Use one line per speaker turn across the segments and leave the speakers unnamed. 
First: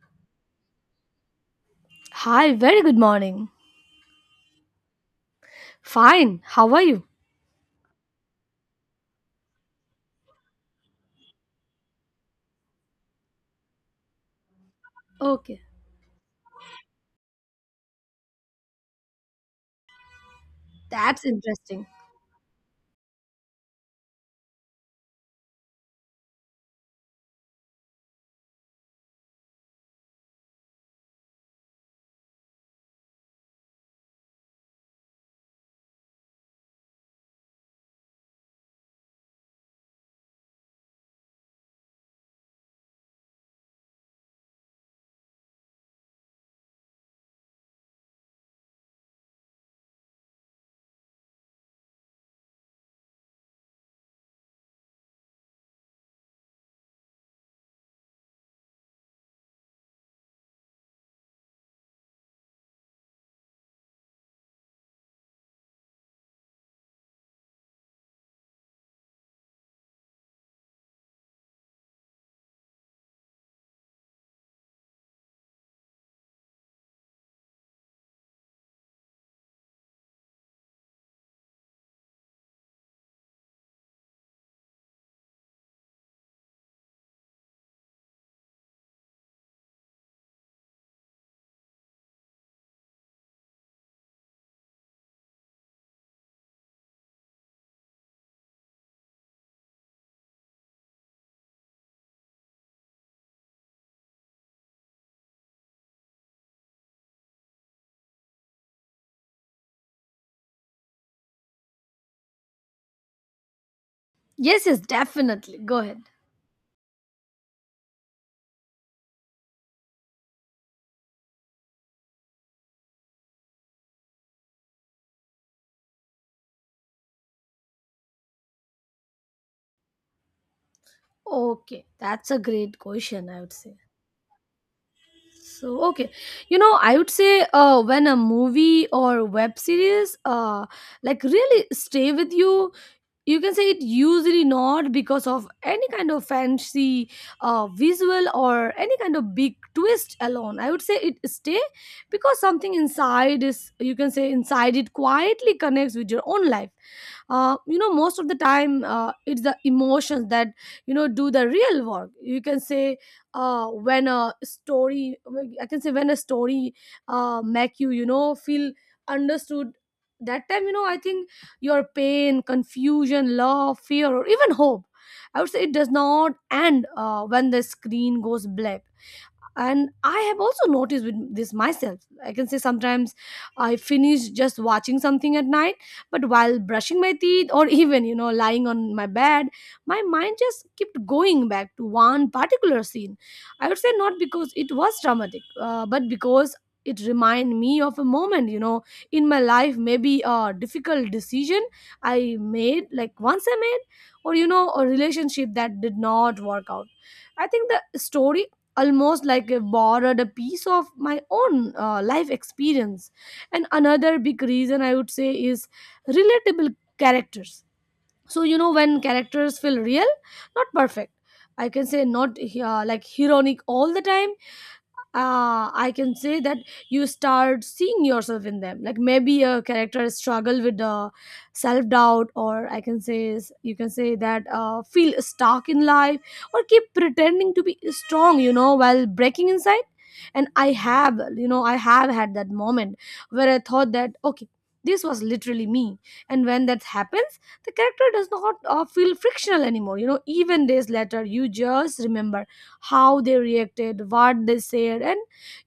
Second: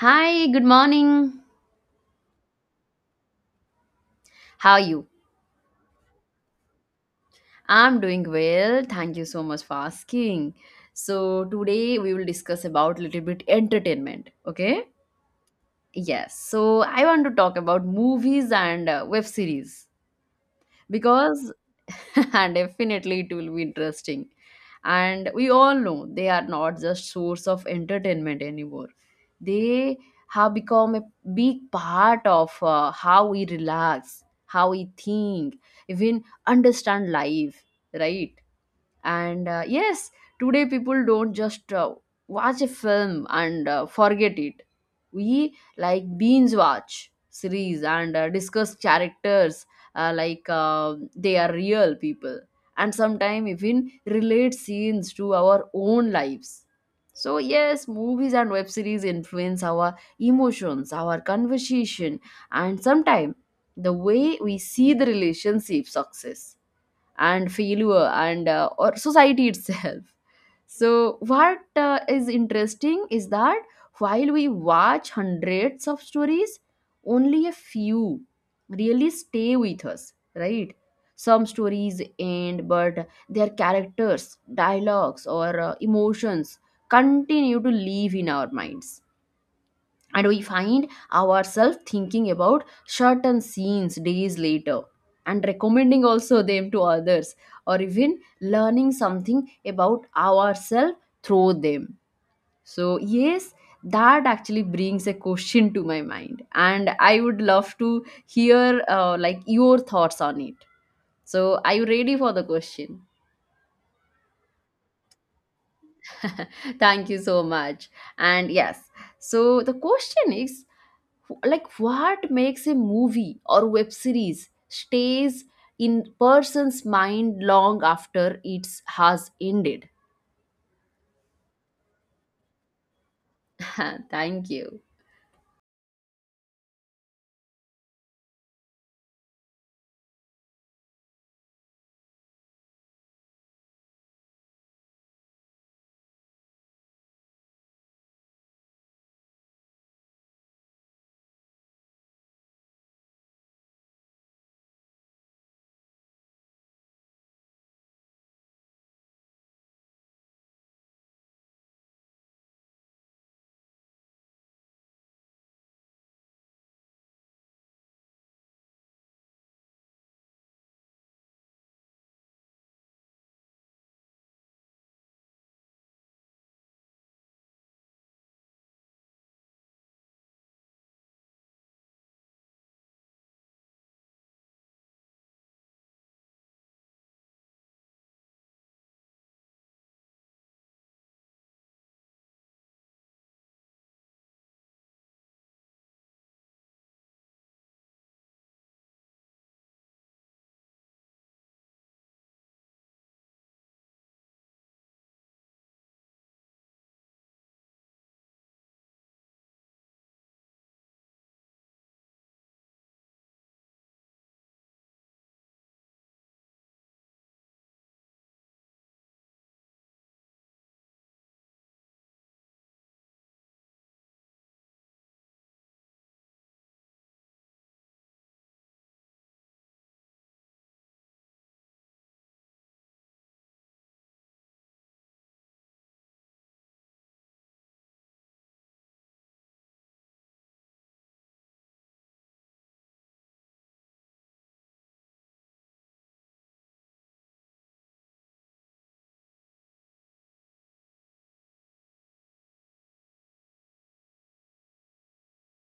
Hi, good morning.
Hi, very good morning.
How are you?
Fine, how are you?
I'm doing well. Thank you so much for asking. So, today we will discuss about little bit entertainment, okay?
Okay,
Yes. So, I want to talk about movies and web series
that's
because
interesting.
and definitely it will be interesting, and we all know they are not just source of entertainment anymore. They have become a big part of how we relax, how we think, even understand life, right? And yes, today people don't just watch a film and forget it. We like binge watch series and discuss characters like they are real people, and sometimes even relate scenes to our own lives. So yes, movies and web series influence our emotions, our conversation, and sometimes the way we see the relationship, success, and failure, and or society itself. So what is interesting is that while we watch hundreds of stories, only a few really stay with us, right? Some stories end, but their characters, dialogues, or emotions continue to live in our minds, and we find ourselves thinking about certain scenes days later, and recommending also them to others, or even learning something about ourselves through them. So yes, that actually brings a question to my mind, and I would love to hear like your thoughts on it. So are you ready for the question?
Yes, yes, definitely. Go ahead.
Thank you so much. And yes, so the question is, like, what makes a movie or web series stays in person's mind long after it has ended?
Okay, that's a great question, I would say.
Thank you.
So, I would say when a movie or web series like really stay with you, you can say it usually not because of any kind of fancy visual or any kind of big twist alone. I would say it stay because something inside is, you can say, inside it quietly connects with your own life. Most of the time it's the emotions that, you know, do the real work, you can say. When a story, I can say when a story make you, you know, feel understood, that time, you know, I think your pain, confusion, love, fear, or even hope, I would say it does not end when the screen goes black. And I have also noticed with this myself, I can say sometimes I finish just watching something at night, but while brushing my teeth or even, you know, lying on my bed, my mind just kept going back to one particular scene. I would say not because it was dramatic but because it reminded me of a moment, you know, in my life, maybe a difficult decision I made, like once I made, or, you know, a relationship that did not work out. I think the story almost like I borrowed a piece of my own life experience. And another big reason I would say is relatable characters. So, you know, when characters feel real, not perfect, I can say not like heroic all the time, I can say that you start seeing yourself in them. Like maybe a character struggle with self doubt, or I can say you can say that feel stuck in life, or keep pretending to be strong, you know, while breaking inside. And I have had that moment where I thought that okay, this was literally me. And when that happens, the character does not feel frictional anymore. You know, even days later, you just remember how they reacted, what they said, and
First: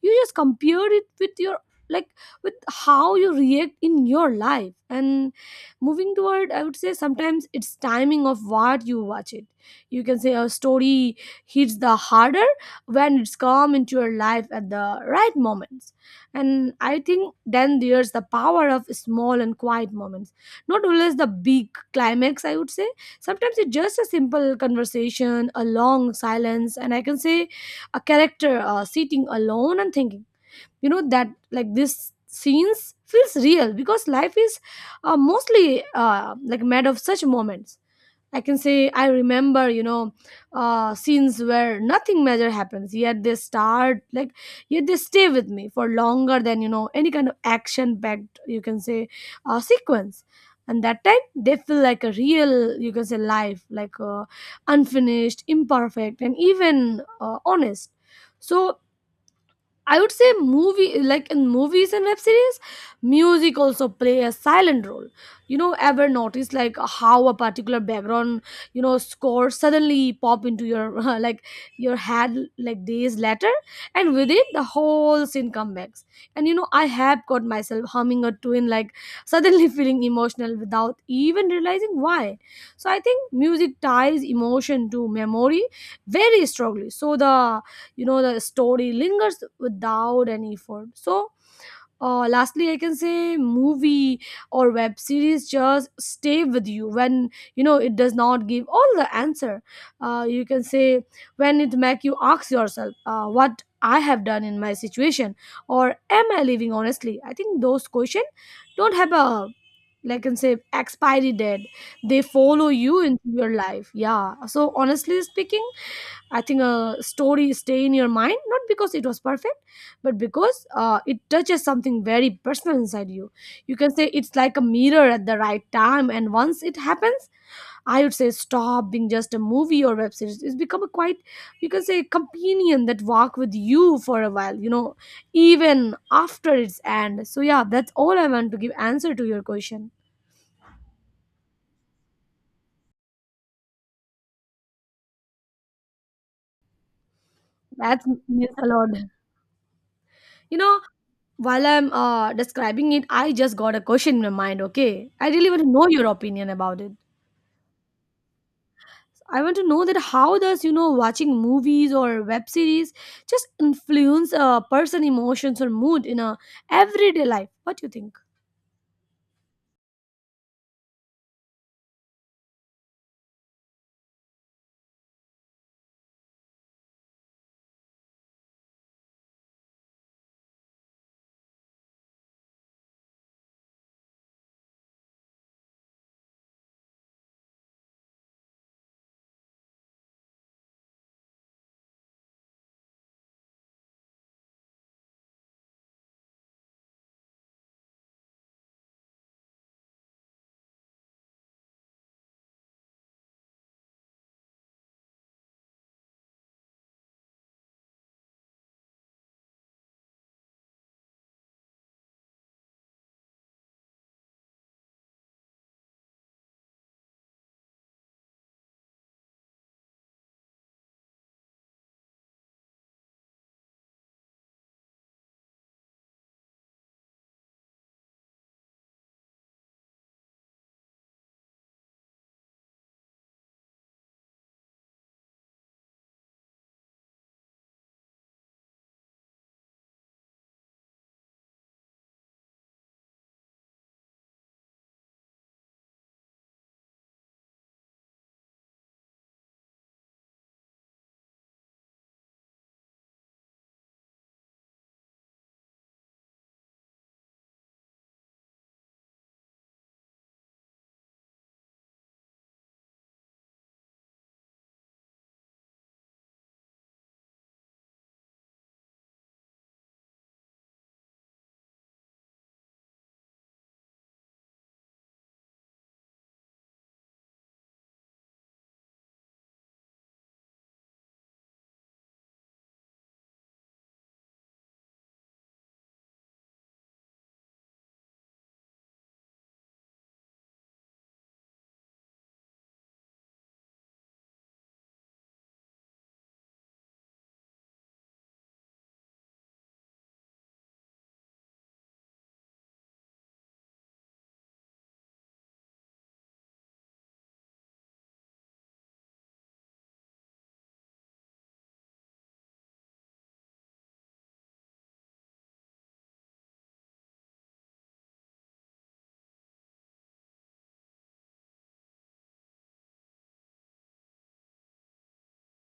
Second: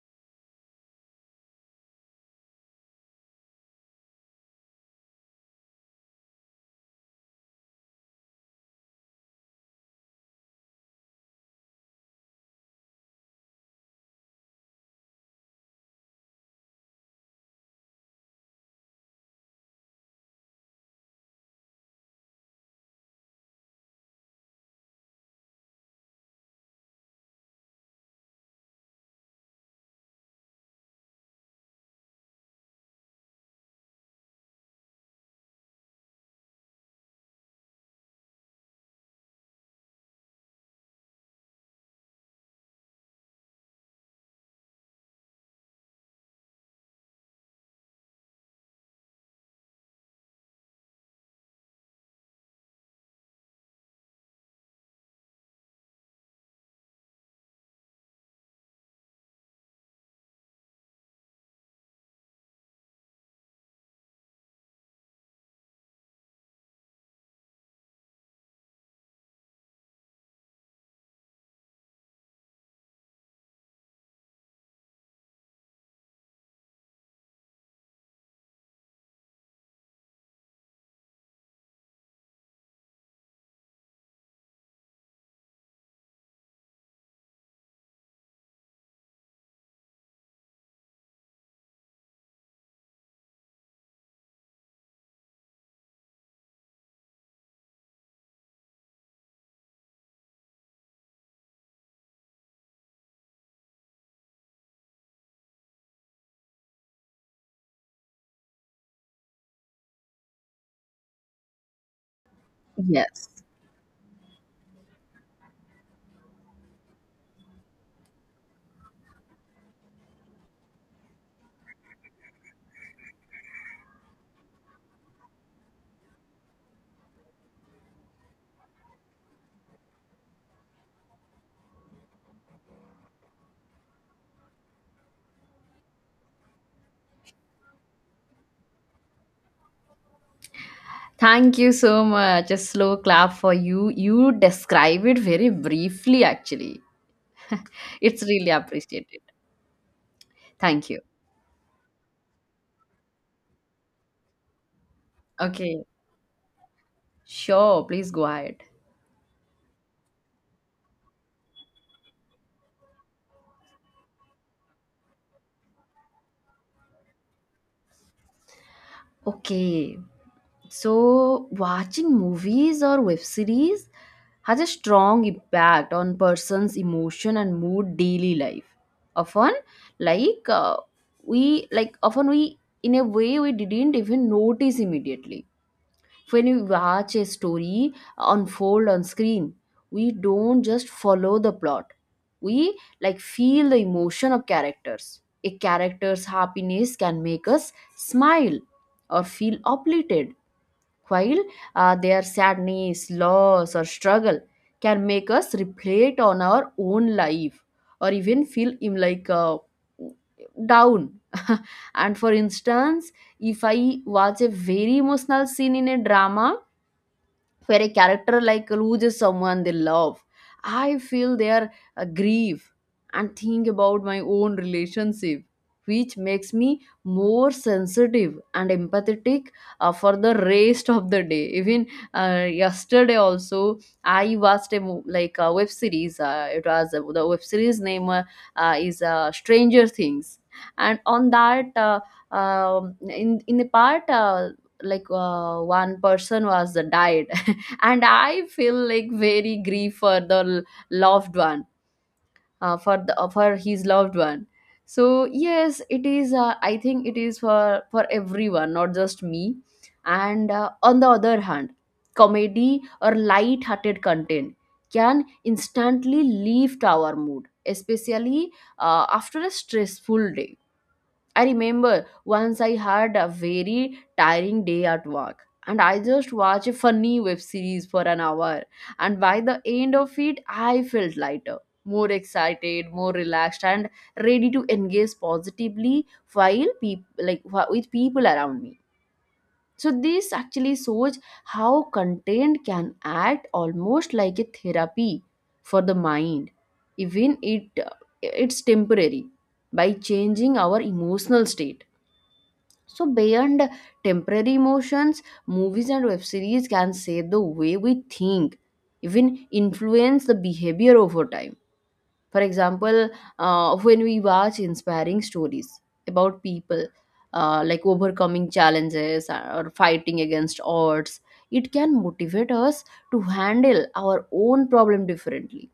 you just compare it with your, like with how you react in your life. And moving toward, I would say sometimes it's timing of what you watch it. You can say a story hits the harder when it's come into your life at the right moments. And I think then there's the power of small and quiet moments, not always the big climax, I would say. Sometimes it's just a simple conversation, a long silence, and I can say a character sitting alone and thinking. You know that like this scenes feels real because life is mostly like made of such moments. I can say I remember, you know, scenes where nothing major happens, yet they stay with me for longer than, you know, any kind of action-packed, you can say, sequence. And that time they feel like a real, you can say, life, like unfinished, imperfect, and even honest. So I would say movie like in movies and web series, music also play a silent role. You know, ever notice like how a particular background, you know, score suddenly pop into your like your head like days later, and with it the whole scene comes back. And you know, I have caught myself humming a tune like suddenly feeling emotional without even realizing why. So I think music ties emotion to memory very strongly. So the you know the story lingers without any effort. So lastly I can say movie or web series just stay with you when, you know, it does not give all the answer. You can say when it make you ask yourself what I have done in my situation, or am I living honestly. I think those question don't have a, I can say, expiry date. They follow you into
Yes.
your life. Yeah, so honestly speaking, I think a story stay in your mind not because it was perfect, but because it touches something very personal inside you. You can say it's like a mirror at the right time, and once it happens, I would say stop being just a movie or web series. It's become a quite, you can say, companion that walk with you for a while. You know, even after its end. So yeah, that's all I want to give answer to your question.
Thank you so much, a slow clap for you. You describe it very briefly actually.
That
It's
means
really
a lot.
appreciated.
You know,
Thank you.
while I'm describing it, I just got a question in my mind. Okay, I really want to
Okay,
know your opinion about it.
sure, please go ahead.
I want to know that how does, you know, watching movies or web series just influence a person' emotions or mood in a everyday life? What do you think?
Okay. So, watching movies or web series has a strong impact on person's emotion and mood daily life. Often, like we like often we in a way we didn't even notice immediately. When we watch a story unfold on screen, we don't just follow the plot. We like feel the emotion of characters. A character's happiness can make us smile or feel uplifted, while their sadness, loss, or struggle can make us reflect on our own life, or even feel like down. And for instance, if I watch a very emotional scene in a drama, where a character like loses someone they love, I feel their grief and think about my own relationship, which makes me more sensitive and empathetic for the rest of the day. Even yesterday also, I watched a like a web series. It was the web series name is stranger things. And on that, um in the part, like, one person was died, and I feel like very grief for the loved one, for his loved one. So yes, it is I think it is for everyone, not just me. And on the other hand, comedy or light hearted content can instantly lift our mood, especially after a stressful day. I remember once I had a very tiring day at work, and I just watched a funny web series for an hour. And by the end of it, I felt lighter, more excited, more relaxed, and ready to engage positively while like with people around me. So this actually shows how content can act almost like a therapy for the mind, even it's temporary, by changing our emotional state. So, beyond temporary emotions, movies and web series can shape the way we think, even influence the behavior over time. For example, when we watch inspiring stories about people like overcoming challenges or fighting against odds, it can motivate us to handle our own problem differently.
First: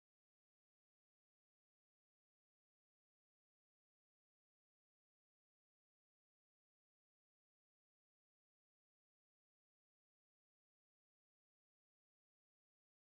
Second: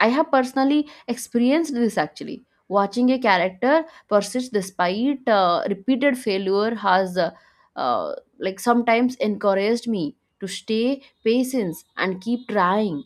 I have personally experienced this actually. Watching a character persist despite repeated failure has, uh, like, sometimes encouraged me to stay patient and keep trying,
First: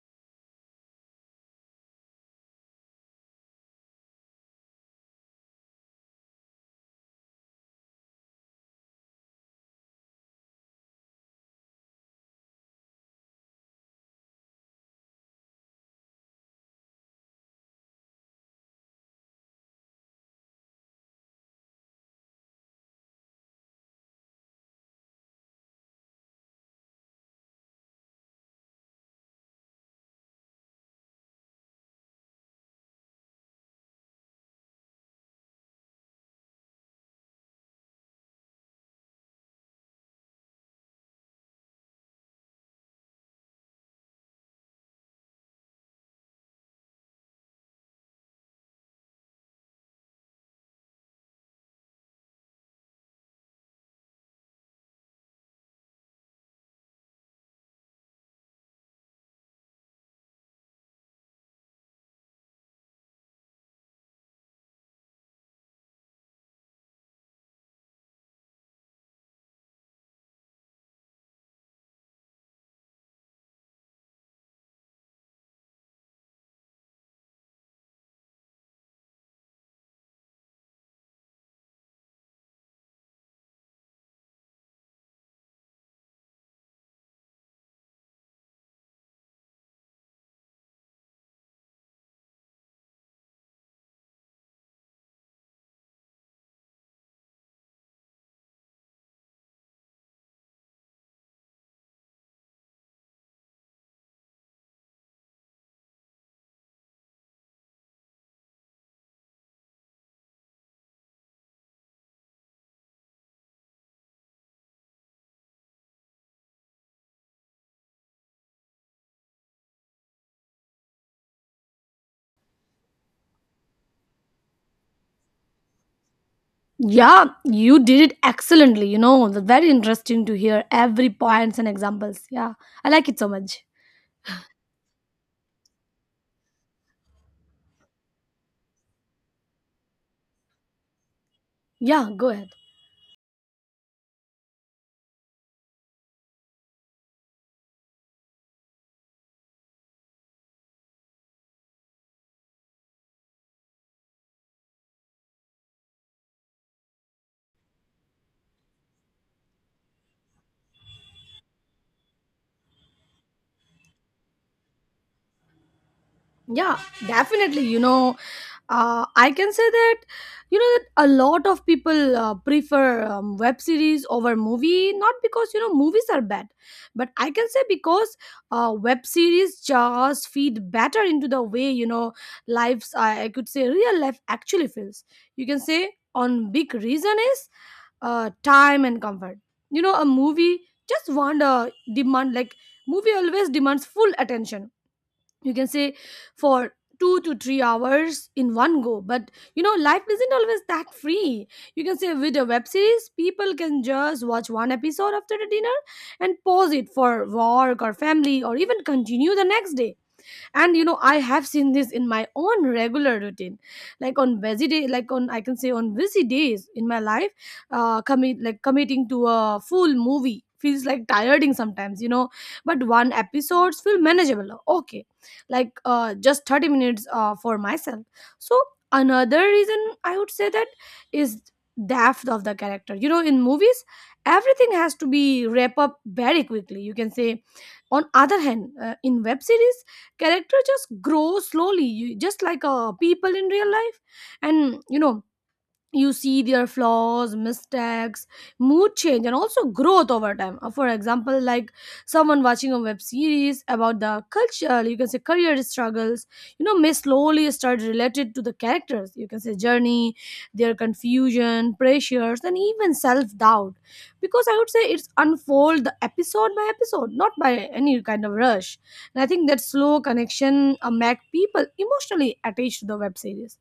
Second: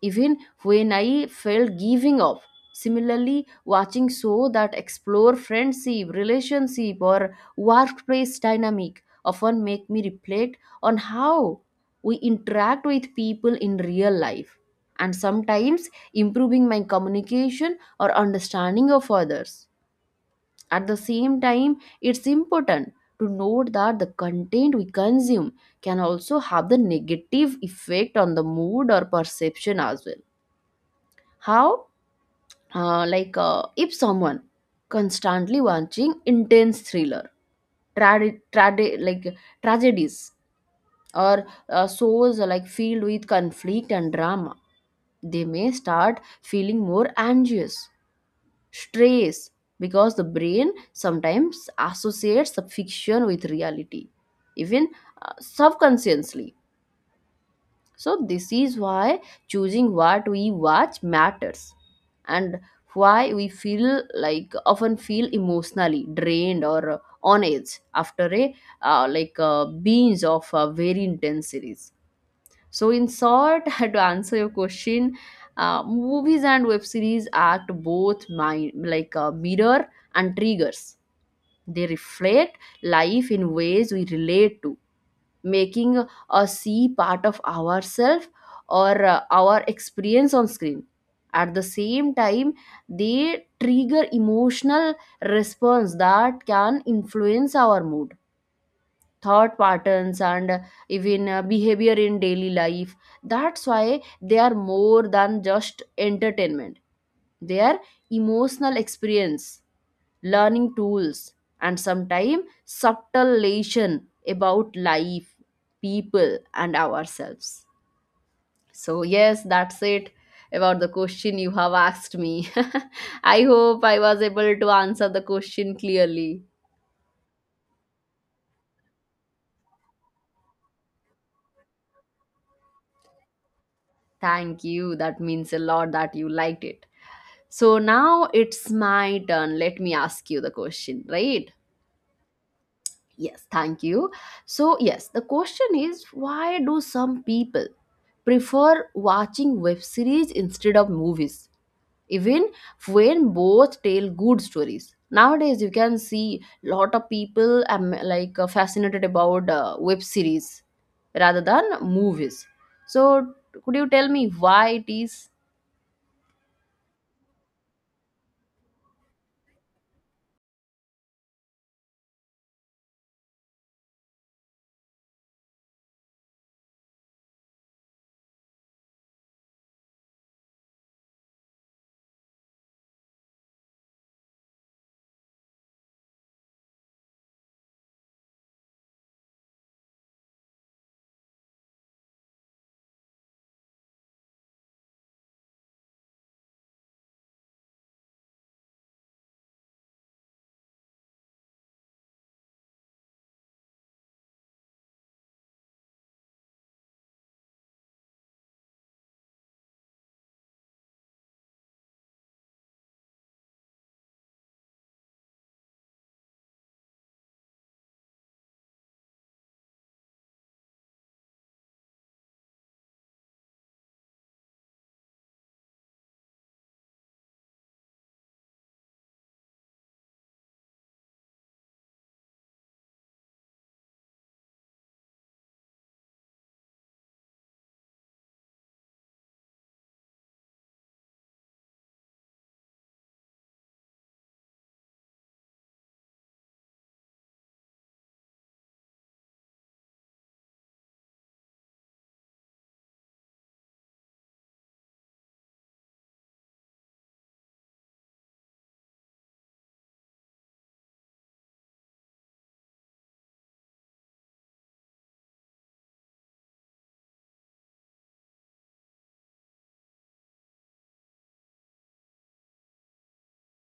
even when I felt giving up. Similarly, watching shows that explore friendship, relationship, or workplace dynamic often make me reflect on how we interact with people in real life, and sometimes improving my communication or understanding of others. At the same time, it's important to note that the content we consume can also have the negative effect on the mood or perception as well. How? Like if someone constantly watching intense thriller, like tragedies, or shows like filled with conflict and drama, they may start feeling more anxious, stress, because the brain sometimes associates the fiction with reality, even subconsciously. So this is why choosing what we watch matters, and why we feel like often feel emotionally drained or on edge after a like a binge of a very intense series. So in short, to answer your question, movies and web series act both my, like a mirror and triggers. They reflect life in ways we relate to, making a see part of ourself or our experience on screen. At the same time, they trigger emotional response that can influence our mood, thought patterns, and even behavior in daily life. That's why they are more than just entertainment. They are emotional experience, learning tools, and sometimes subtle lesson about life, people, and ourselves. So, yes, that's it about the question you have asked me. I hope I was able to answer the question clearly.
Yeah, you did it excellently. You know, very interesting to hear every points and examples. Yeah, I like it so much.
Thank you. That means a lot that you liked it. So now it's my turn. Let me ask you the question, right?
Yeah, go ahead.
Yes, thank you. So, yes, the question is, why do some people prefer watching web series instead of movies, even when both tell good stories? Nowadays, you can see lot of people like fascinated about web series rather than movies. So, could you tell me why it is?
Yeah, definitely. You know, I can say that, you know, that a lot of people prefer web series over movie, not because, you know, movies are bad, but I can say because web series just feed better into the way, you know, lives. I could say real life actually feels. You can say on big reason is time and comfort. You know, a movie just want a demand like movie always demands full attention, you can say, for 2 to 3 hours in one go. But you know life isn't always that free. You can say with a web series people can just watch one episode after the dinner and pause it for work or family or even continue the next day. And you know I have seen this in my own regular routine. Like on I can say on busy days in my life, committing to a full movie feels like tiring sometimes, you know, but one episodes feel manageable, okay, like just 30 minutes for myself. So another reason I would say that is depth of the character. You know, in movies everything has to be wrap up very quickly, you can say. On other hand, in web series character just grows slowly, just like people in real life. And you know, you see their flaws, mistakes, mood change, and also growth over time. For example, like someone watching a web series about the culture, you can say career struggles, you know, may slowly start related to the characters, you can say, journey, their confusion, pressures, and even self-doubt, because I would say it's unfold the episode by episode, not by any kind of rush. And I think that slow connection make people emotionally attached to the web series.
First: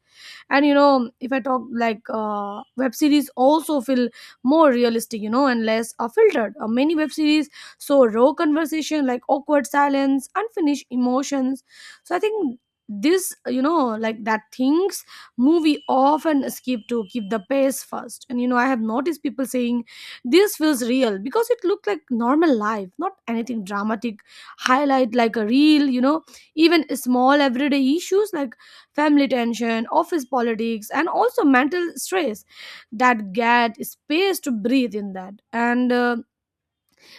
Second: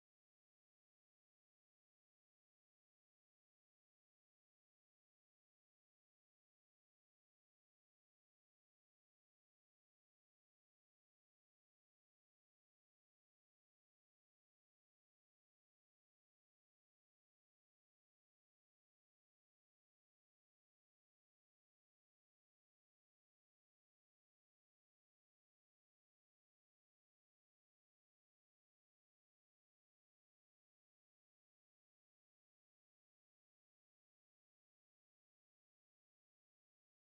And you know, if I talk like, web series also feel more realistic, you know, and less filtered. Many web series, so raw conversation like awkward silence, unfinished emotions. So I think this, you know, like that things movie often skip to keep the pace first. And you know I have noticed people saying this feels real because it looked like normal life, not anything dramatic. Highlight like a real, you know, even small everyday issues like family tension, office politics, and also mental stress that get space to breathe in that. And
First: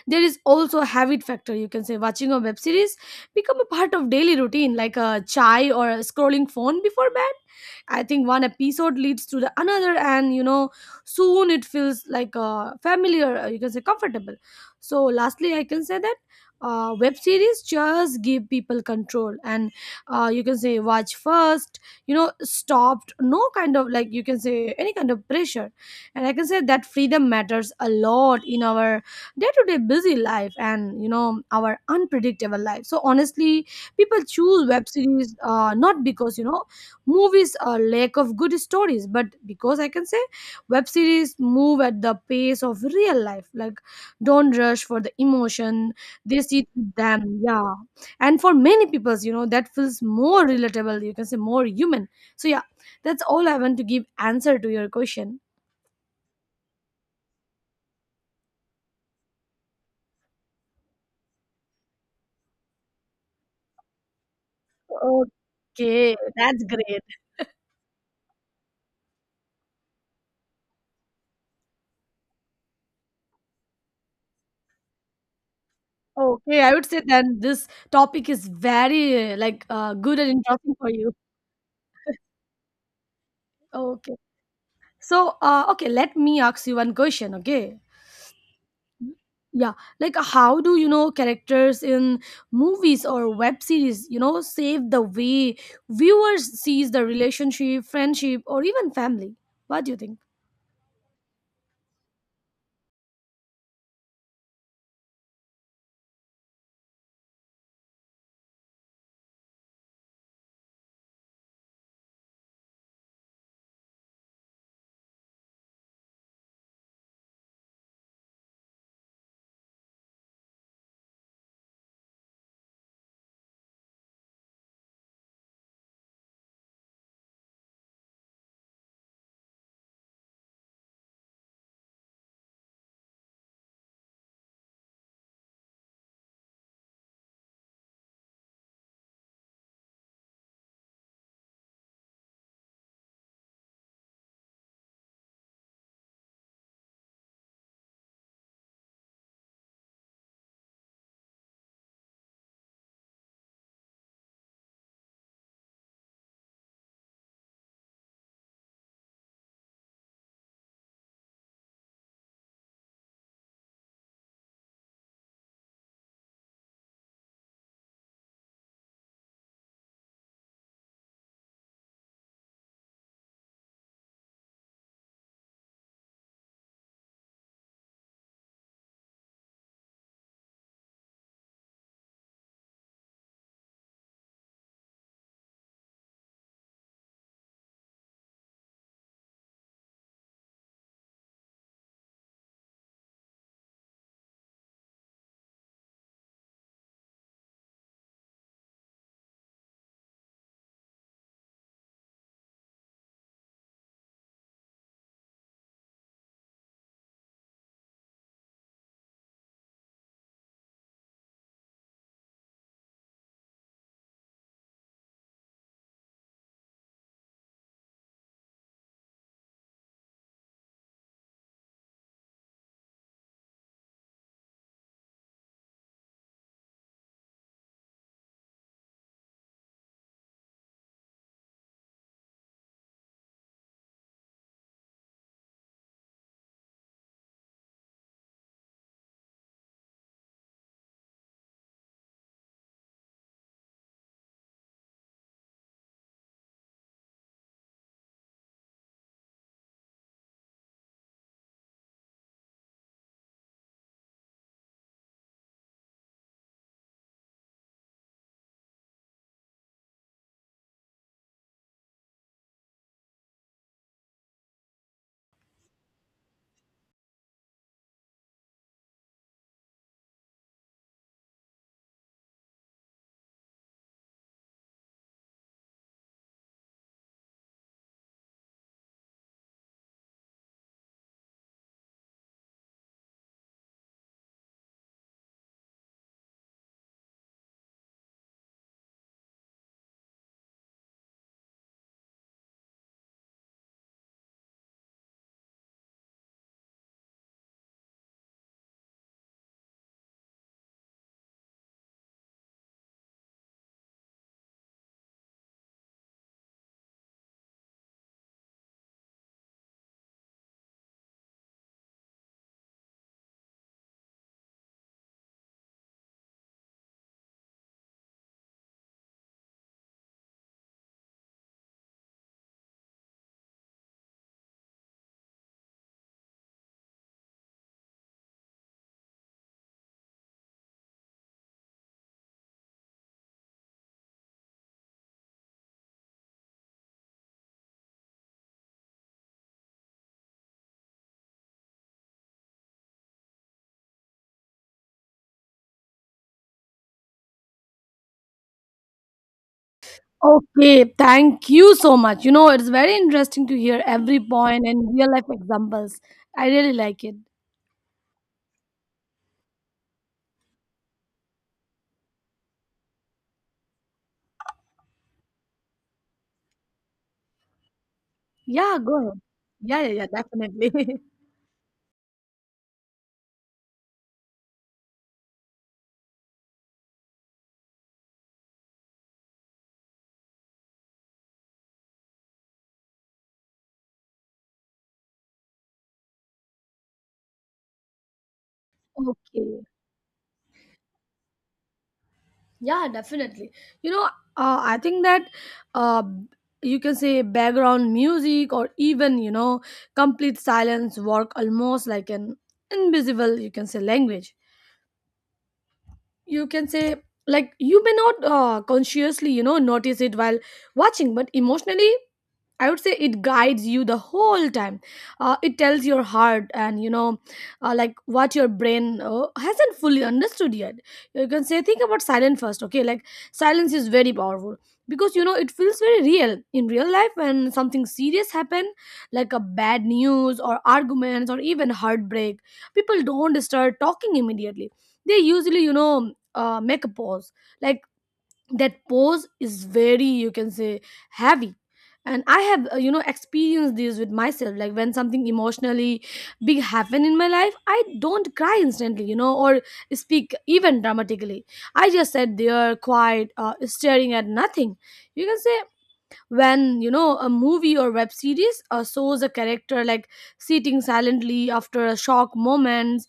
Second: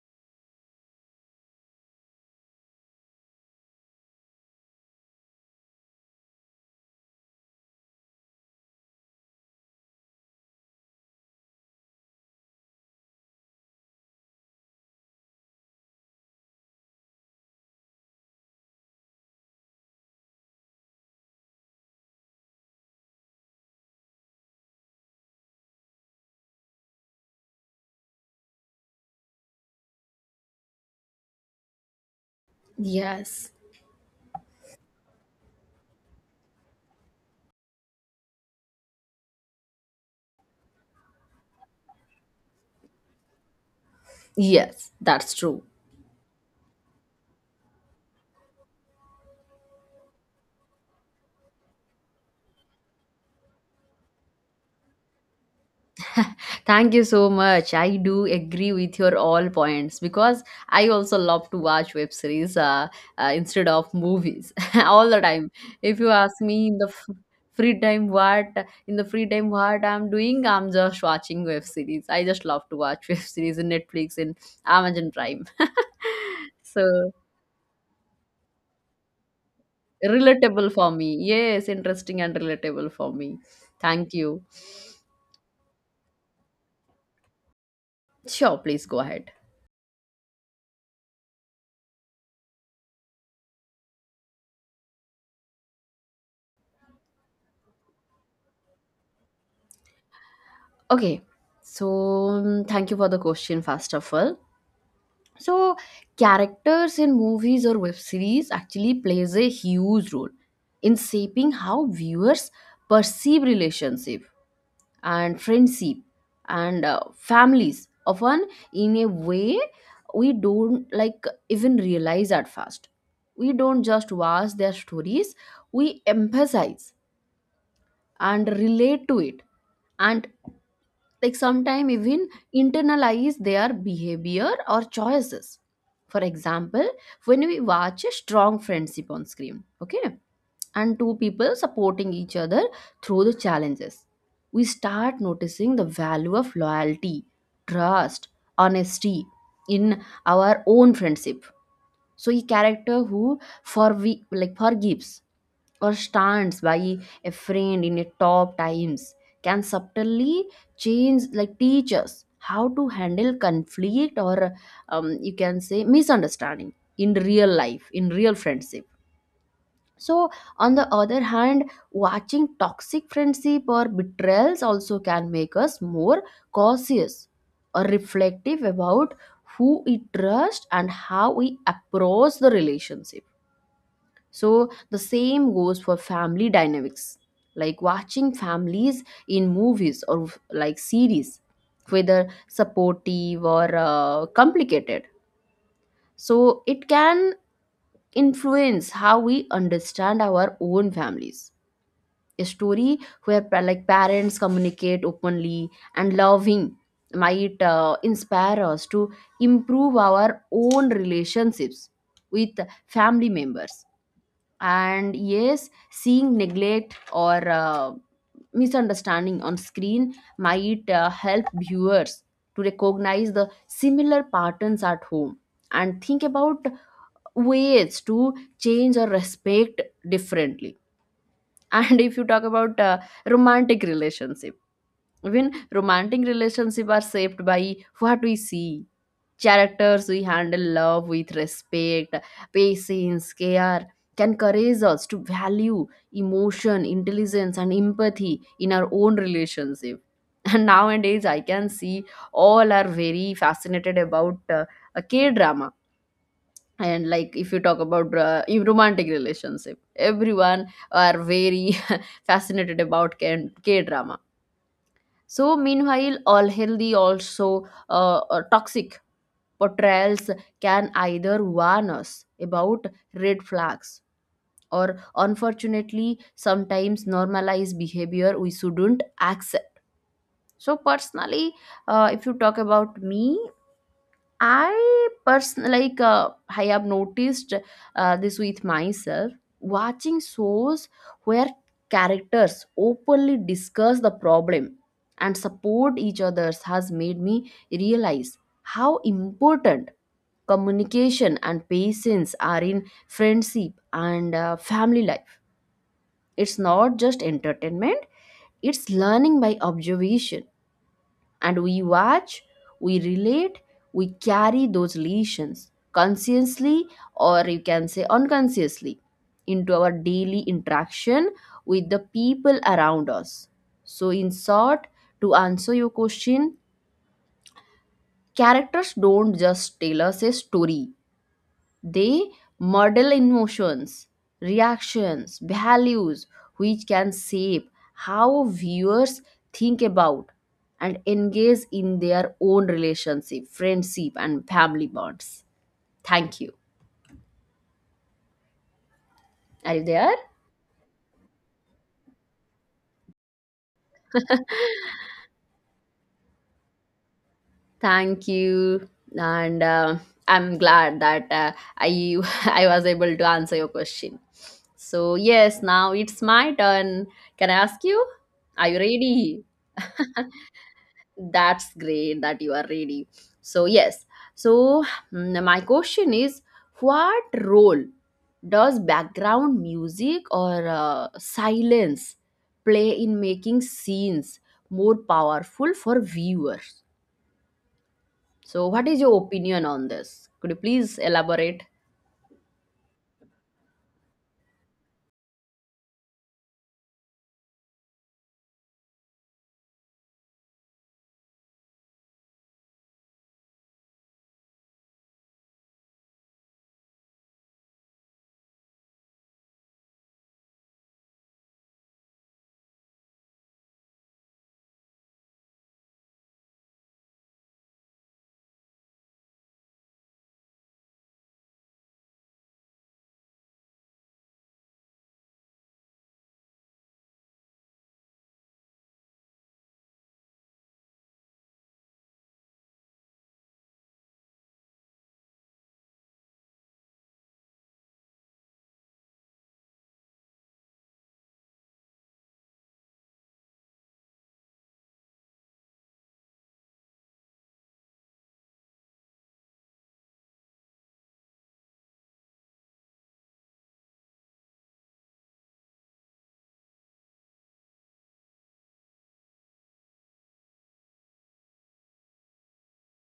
there is also a habit factor, you can say. Watching a web series become a part of daily routine like a chai or a scrolling phone before bed. I think one episode leads to the another, and you know soon it feels like familiar, you can say, comfortable. So lastly I can say that web series just give people control and you can say watch first, you know, stopped, no kind of, you can say, any kind of pressure. And I can say that freedom matters a lot in our day to day busy life, and you know our unpredictable life. So
Yes.
honestly, people choose web series not because, you know, movies are lack of good stories, but because I can say web series move at the pace of real life, like don't rush
Yes,
for the
that's true.
emotion. They see them. Yeah. And for many people, you know, that feels more relatable, you can say, more human. So yeah, that's all I want to give answer to your question.
Thank you so much. I do agree with your all points, because I also love to watch web series instead of movies all the time. If you
Okay,
ask
that's
me
great.
free time what in the free time what I'm doing, I'm just watching web series. I just love to watch web series in Netflix and Amazon Prime.
Okay, I would say
So
then this topic is very like good and
relatable
interesting for
for
you.
me. Yes, interesting and relatable for me. Thank
Okay.
you.
So, okay, let me ask you one question, okay?
Sure, please go ahead.
Yeah, like how do you know characters in movies or web series, you know, save the way viewers sees the relationship, friendship, or even family? What do you think?
Okay. So, thank you for the question, first of all. So characters in movies or web series actually plays a huge role in shaping how viewers perceive relationship and friendship and families, often in a way we don't like even realize at first. We don't just watch their stories, we emphasize and relate to it, and like sometimes even internalize their behavior or choices. For example, when we watch a strong friendship on screen, okay, and two people supporting each other through the challenges, we start noticing the value of loyalty, trust, honesty in our own friendship. So a character who for we like forgives or stands by a friend in a tough times can subtly change like teach us how to handle conflict or you can say misunderstanding in real life, in real friendship. So on the other hand, watching toxic friendship or betrayals also can make us more cautious or reflective about who we trust and how we approach the relationship. So the same goes for family dynamics, like watching families in movies or like series, whether supportive or complicated. So it can influence how we understand our own families. A story where like parents communicate openly and loving might inspire us to improve our own relationships with family members. And yes, seeing neglect or misunderstanding on screen might help viewers to recognize the similar patterns at home, and think about ways to change or respect differently. And if you talk about romantic relationship, even romantic relationship are shaped by what we see. Characters we handle love with respect, patience, care, can encourage us to value emotion, intelligence, and empathy in our own relationship. And nowadays, I can see all are very fascinated about a K drama. And like if you talk about in romantic relationship, everyone are very fascinated about K drama. So meanwhile, all healthy also toxic portrayals can either warn us about red flags or unfortunately sometimes normalize behavior we shouldn't accept. So personally, if you talk about me, I person like, I have noticed this with myself watching shows where characters openly discuss the problem and support each others has made me realize how important communication and patience are in friendship and family life. It's not just entertainment, it's learning by observation. And we watch, we relate, we carry those lessons consciously or you can say unconsciously into our daily interaction with the people around us. So in short, to answer your question, characters don't just tell us a story. They model emotions, reactions, values, which can shape how viewers think about and engage in their own relationship, friendship, and family bonds. Thank you. Are you there?
Okay, thank you so much. You know, it's very interesting to hear every point and real life examples. I really like it.
Thank you. And I'm glad that I I was able to answer your question. So yes, now it's my turn. Can I ask you? Are you
Yeah, go ahead.
ready?
Yeah, yeah, yeah, definitely.
That's great that you are ready. So, yes. So, my question is, what role does background music or silence play in making scenes more powerful for viewers? So, what is your
Okay.
opinion on this? Could you please elaborate?
Yeah, definitely. You know, I think that uh, you can say background music or even, complete silence work almost like an invisible, you can say, language. You can say like you may not consciously notice it while watching, but emotionally I would say it guides you the whole time. It tells your heart, and like what your brain hasn't fully understood yet. You can say, think about silence first, okay? Like silence is very powerful because you know it feels very real in real life when something serious happen, like a bad news or arguments or even heartbreak. People don't start talking immediately. They usually, make a pause, like that pause is very you can say heavy. And I have you know experienced this with myself. Like when something emotionally big happen in my life, I don't cry instantly, you know, or speak even dramatically. I just sat there quiet, staring at nothing, you can say. When you know a movie or web series shows a character like sitting silently after a shock moments,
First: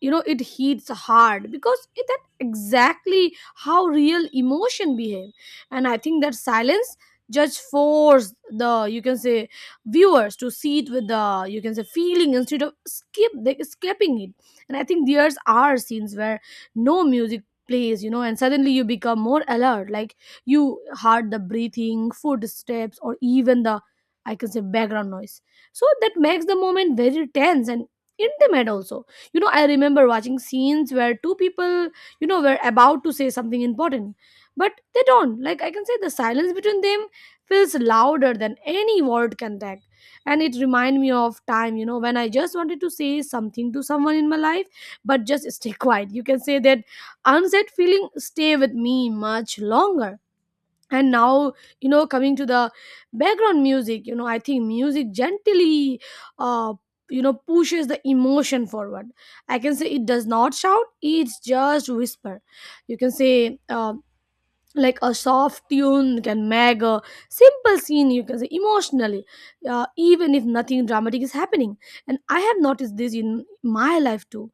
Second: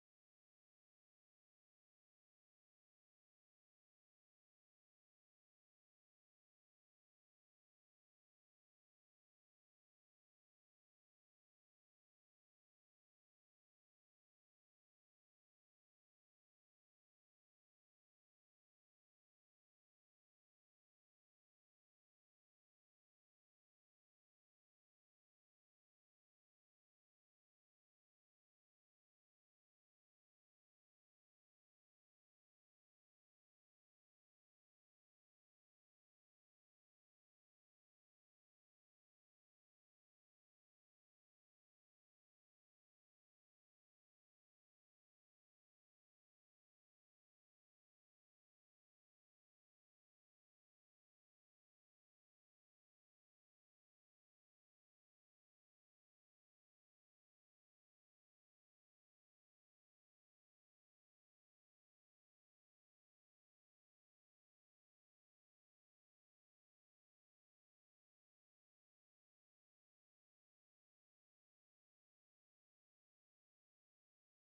you know it hits hard because that exactly how real emotion behave. And I think that silence just force the you can say viewers to see it with the you can say feeling instead of skipping it. And I think there's are scenes where no music plays, you know, and suddenly you become more alert, like you heard the breathing footsteps or even the I can say background noise. So that makes the moment very tense and intimate also. You know, I remember watching scenes where two people, you know, were about to say something important but they don't, like I can say the silence between them feels louder than any word can tag. And it remind me of time, you know, when I just wanted to say something to someone in my life but just stay quiet, you can say that unsaid feeling stay with me much longer. And now, you know, coming to the background music, you know, I think music gently uh pushes the emotion forward. I can say it does not shout, it's just whisper, you can say, like a soft tune. You can make a simple scene you can say emotionally, even if nothing dramatic is happening. And I have noticed this in my life too.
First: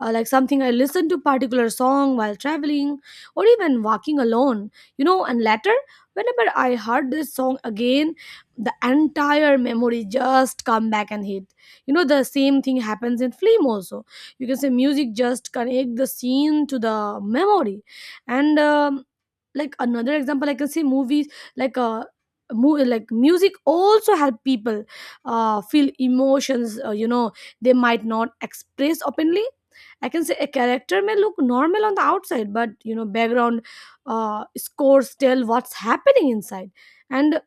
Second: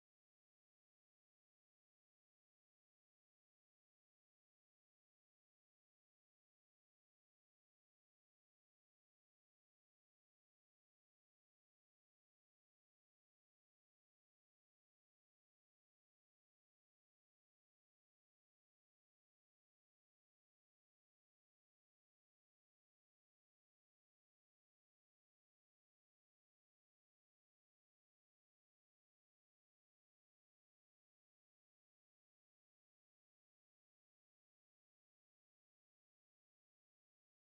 Like something I listen to particular song while traveling or even walking alone, you know, and later whenever I heard this song again, the entire memory just come back and hit. You know, the same thing happens in film also. You can say music just connect the scene to the memory. And like another example I can say movies like mu like music also help people feel emotions, they might not express openly. I can say a character may look normal on the outside, but you know background scores tell what's happening inside. And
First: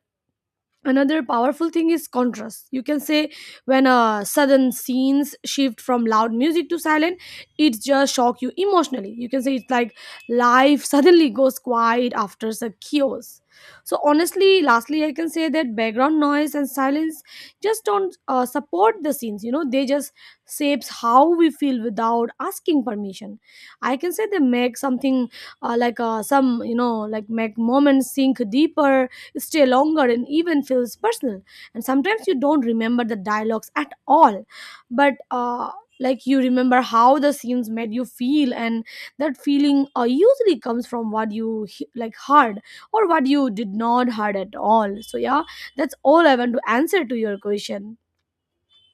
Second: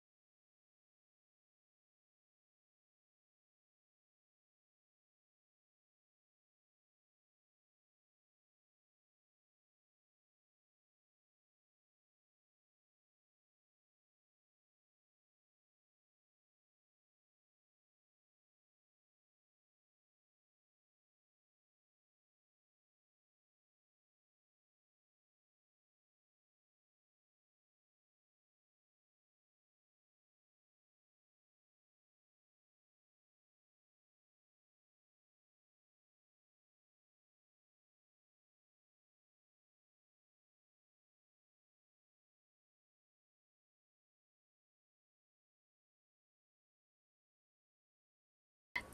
another powerful thing is contrast, you can say. When a sudden scenes shift from loud music to silent, it just shock you emotionally, you can say. It's like life suddenly goes quiet after the chaos. So honestly, lastly, I can say that background noise and silence just don't support the scenes, you know, they just shapes how we feel without asking permission. I can say they make something, some like make moments sink deeper, stay longer, and even feels personal. And sometimes you don't remember the dialogues at all, but like you remember how the scenes made you feel, and that feeling usually comes from what you like heard or what you did not heard at all. So yeah, that's all I want to answer to your question.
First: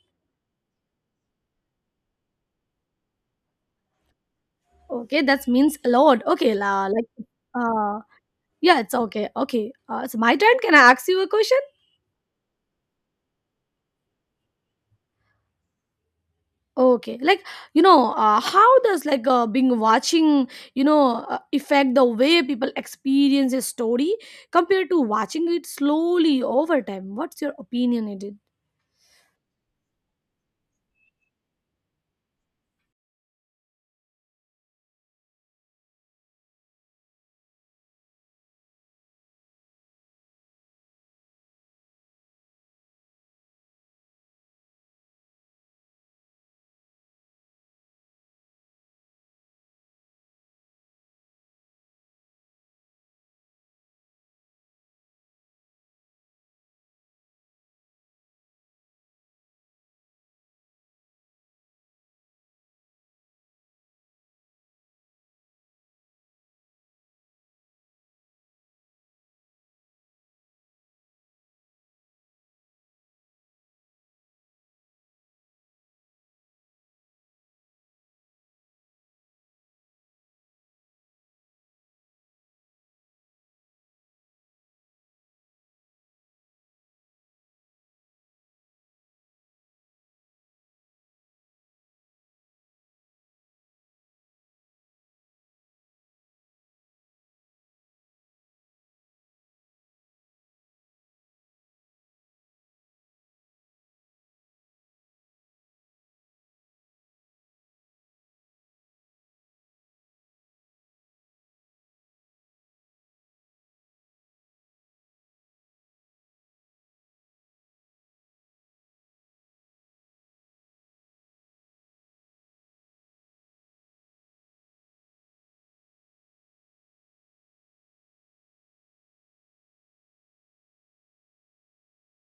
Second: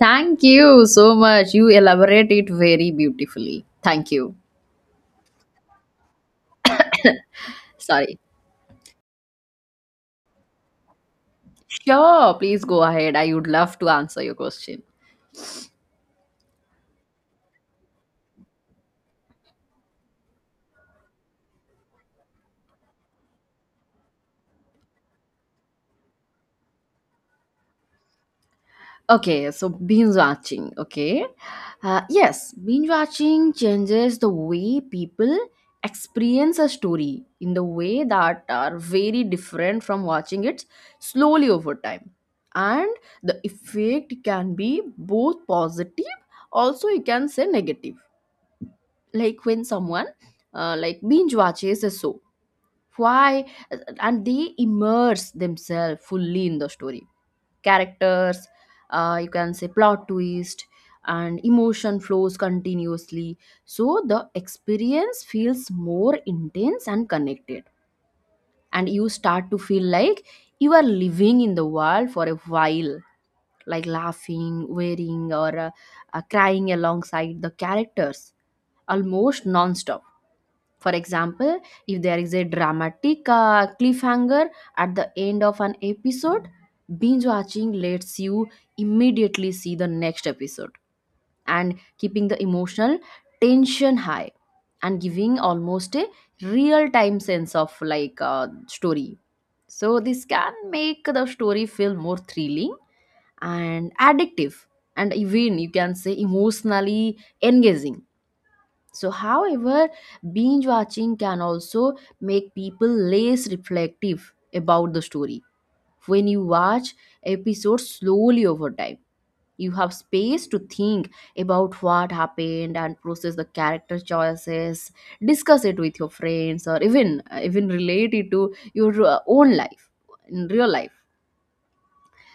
Thank you so much. You elaborate it very beautifully. Thank you.
Okay, that means a lot. Okay, la, like uh,
Sorry.
yeah, it's okay. Okay, it's my turn. Can I ask you a question?
Sure, please go ahead. I would love to answer your question.
Okay, like you know, how does like being watching affect the way people experience a story compared to watching it slowly over time? What's your opinion on it?
Okay, so binge watching. Okay. Yes, binge watching changes the way people experience a story in the way that are very different from watching it slowly over time. And the effect can be both positive, also, you can say negative. Like when someone, like binge watches a show, why? And they immerse themselves fully in the story characters, you can say plot twist, and emotion flows continuously, so the experience feels more intense and connected, and you start to feel like you are living in the world for a while, like laughing wearing or crying alongside the characters almost non-stop. For example, if there is a dramatic cliffhanger at the end of an episode, binge watching lets you immediately see the next episode and keeping the emotional tension high and giving almost a real time sense of like story. So, this can make the story feel more thrilling and addictive, and even you can say emotionally engaging. So, however, binge watching can also make people less reflective about the story. When you watch episodes slowly over time, you have space to think about what happened and process the character choices, discuss it with your friends, or even relate it to your own life in real life.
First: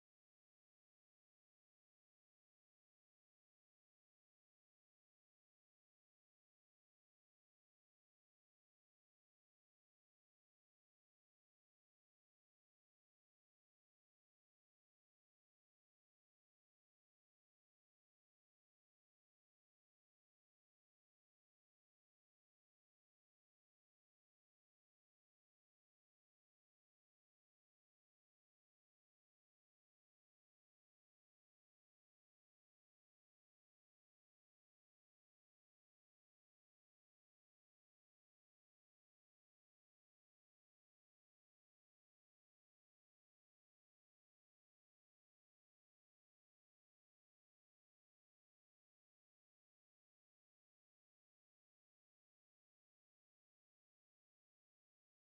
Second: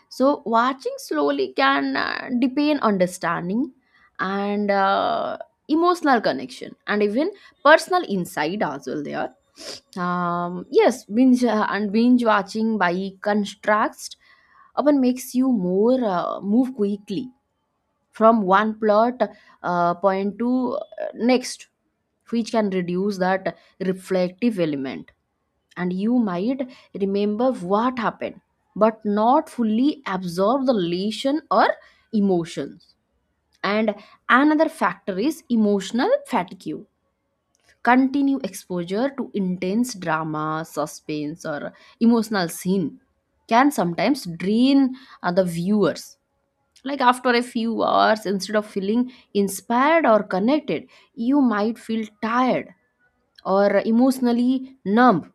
So, watching slowly can deepen understanding and emotional connection and even personal insight as well. There, yes, binge and binge watching by contrast often makes you more move quickly from one plot point to next, which can reduce that reflective element, and you might remember what happened but not fully absorb the lesson or emotions. And another factor is emotional fatigue. Continue exposure to intense drama suspense or emotional scene can sometimes drain the viewers, like after a few hours instead of feeling inspired or connected you might feel tired or emotionally numb.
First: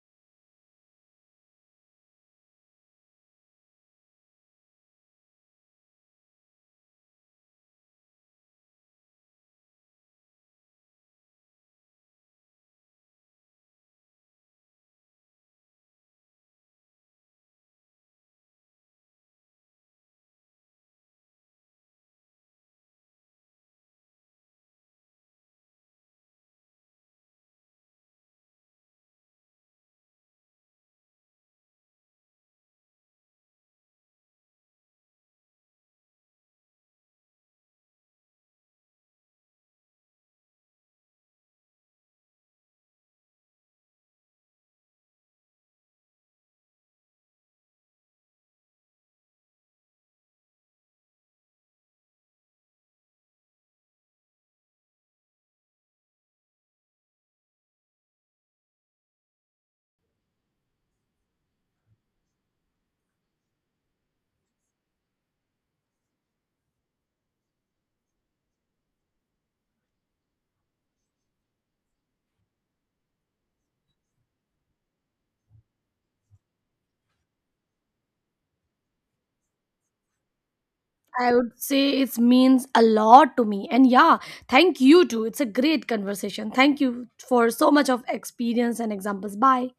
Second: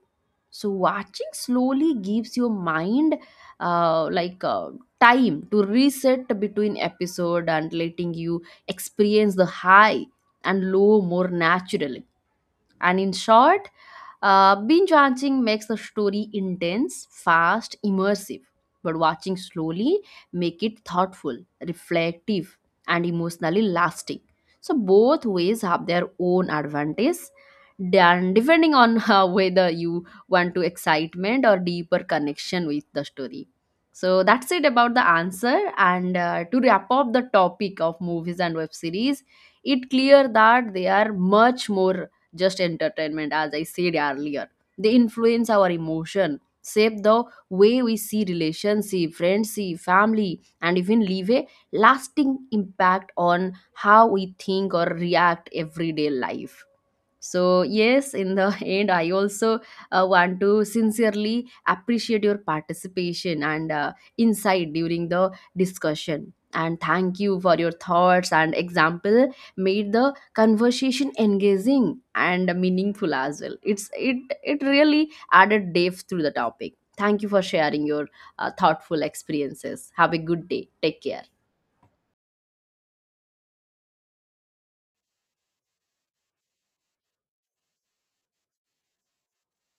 So watching slowly gives your mind, uh, like uh, time to reset between episode and letting you experience the high and low more naturally. And in short, binge watching makes the story intense, fast, immersive, but watching slowly make it thoughtful, reflective, and emotionally lasting. So both ways have their own advantage, then depending on whether you want to excitement or deeper connection with the story. So that's it about the answer. And to wrap up the topic of movies and web series, it clear that they are much more just entertainment, as I said earlier. They influence our emotion, shape the way we see relationship, friendship, family, and even leave a lasting impact on how we think or react everyday life. So, yes, in the end, I also want to sincerely appreciate your participation and insight during the discussion. And thank you for your thoughts and example made the conversation engaging and meaningful as well. It really added depth to the topic. Thank you for sharing your thoughtful experiences. Have a good day. Take care.
I would say it means a lot to me, and yeah, thank you too. It's a great conversation. Thank you for so much of experience and examples. Bye.